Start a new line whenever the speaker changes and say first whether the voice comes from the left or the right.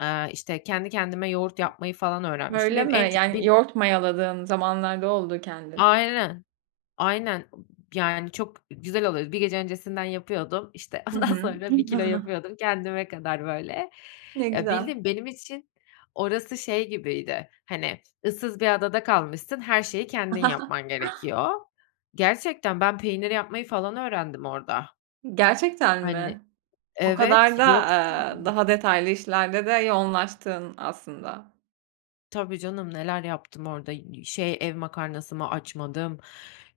left: Eee, işte, kendi kendime yoğurt yapmayı falan
right: Hı.
left: öğrenmiştim.
right: Öyle
left: Benim
right: mi?
left: en çok
right: Yani
left: beni
right: yoğurt mayaladığın zamanlar da oldu kendin.
left: Aynen, aynen, ıb yani, çok güzel oluyor. Z bir gece öncesinden yapıyordum, işte,
right: Hı
left: ondan
right: hı.
left: sonra 1 kilo yapıyordum kendime kadar böyle.
right: Ne
left: Ya,
right: güzel.
left: bildiğin, benim için, orası şey gibiydi, hani, ıssız bir adada kalmışsın her şeyi kendin yapman gerekiyor Gerçekten ben peynir yapmayı falan öğrendim orada.
right: Gerçekten
left: Hani
right: mi? O
left: Evet,
right: kadar da,
left: yok çünkü.
right: aaa, daha detaylı işlerde de yoğunlaştın aslında.
left: Tabii canım, neler yaptım orada y şey ev makarnası mı açmadım,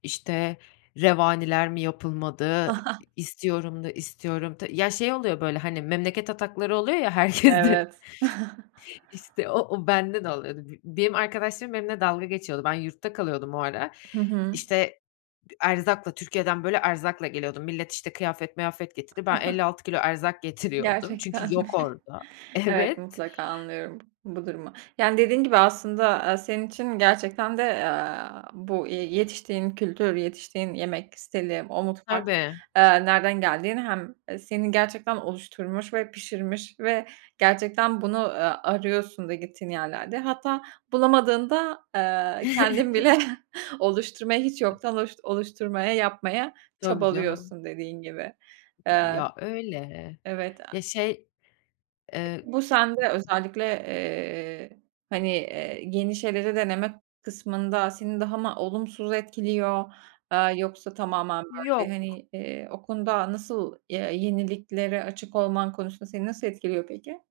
left: işte, revaniler mi yapılmadı, i i istiyorum da istiyorum ta Ya, şey oluyor böyle, hani, memleket atakları oluyor ya herkesde.
right: Evet.
left: İşte o, o bende de oluyordu. B benim arkadaşlarım benimle dalga geçiyordu. Ben yurtta kalıyordum o ara.
right: Hı hı.
left: İşte, d erzakla, Türkiye'den, böyle, erzakla geliyordum. Millet, işte, kıyafet, mıyafet getirdi. Ben elli altı kilo erzak getiriyordum.
right: Gerçekten
left: Çünkü
right: mi?
left: yok orada.
right: Evet,
left: Evet.
right: mutlaka anlıyorum b bu durumu. Yani, dediğin gibi aslında, aaa, senin için gerçekten de, aaa, bu, eee, yetiştiğin kültür, yetiştiğin yemek stili, o mutfak,
left: Tabii.
right: eee, nereden geldiğini hem, eee, senin gerçekten oluşturmuş ve pişirmiş ve gerçekten bunu, aaa, arıyorsun da gittiğin yerlerde. Hatta bulamadığında, eee, kendin bile oluşturmaya hiç yoktan oluşt oluşturmaya, yapmaya
left: Tabii, canım.
right: çabalıyorsun dediğin gibi.
left: İii,
right: Eee
left: ya, öyle.
right: Evet, aaa.
left: Ya, şey eee.
right: Bu sende özellikle, eee, hani, eee, yeni, şeyleri denemek kısmında seni daha mı olumsuz etkiliyor, aaa, yoksa tamamen böyle
left: Yok.
right: hani, iii, o konuda nasıl ya yeniliklere açık olman konusunda seni nasıl etkiliyor peki?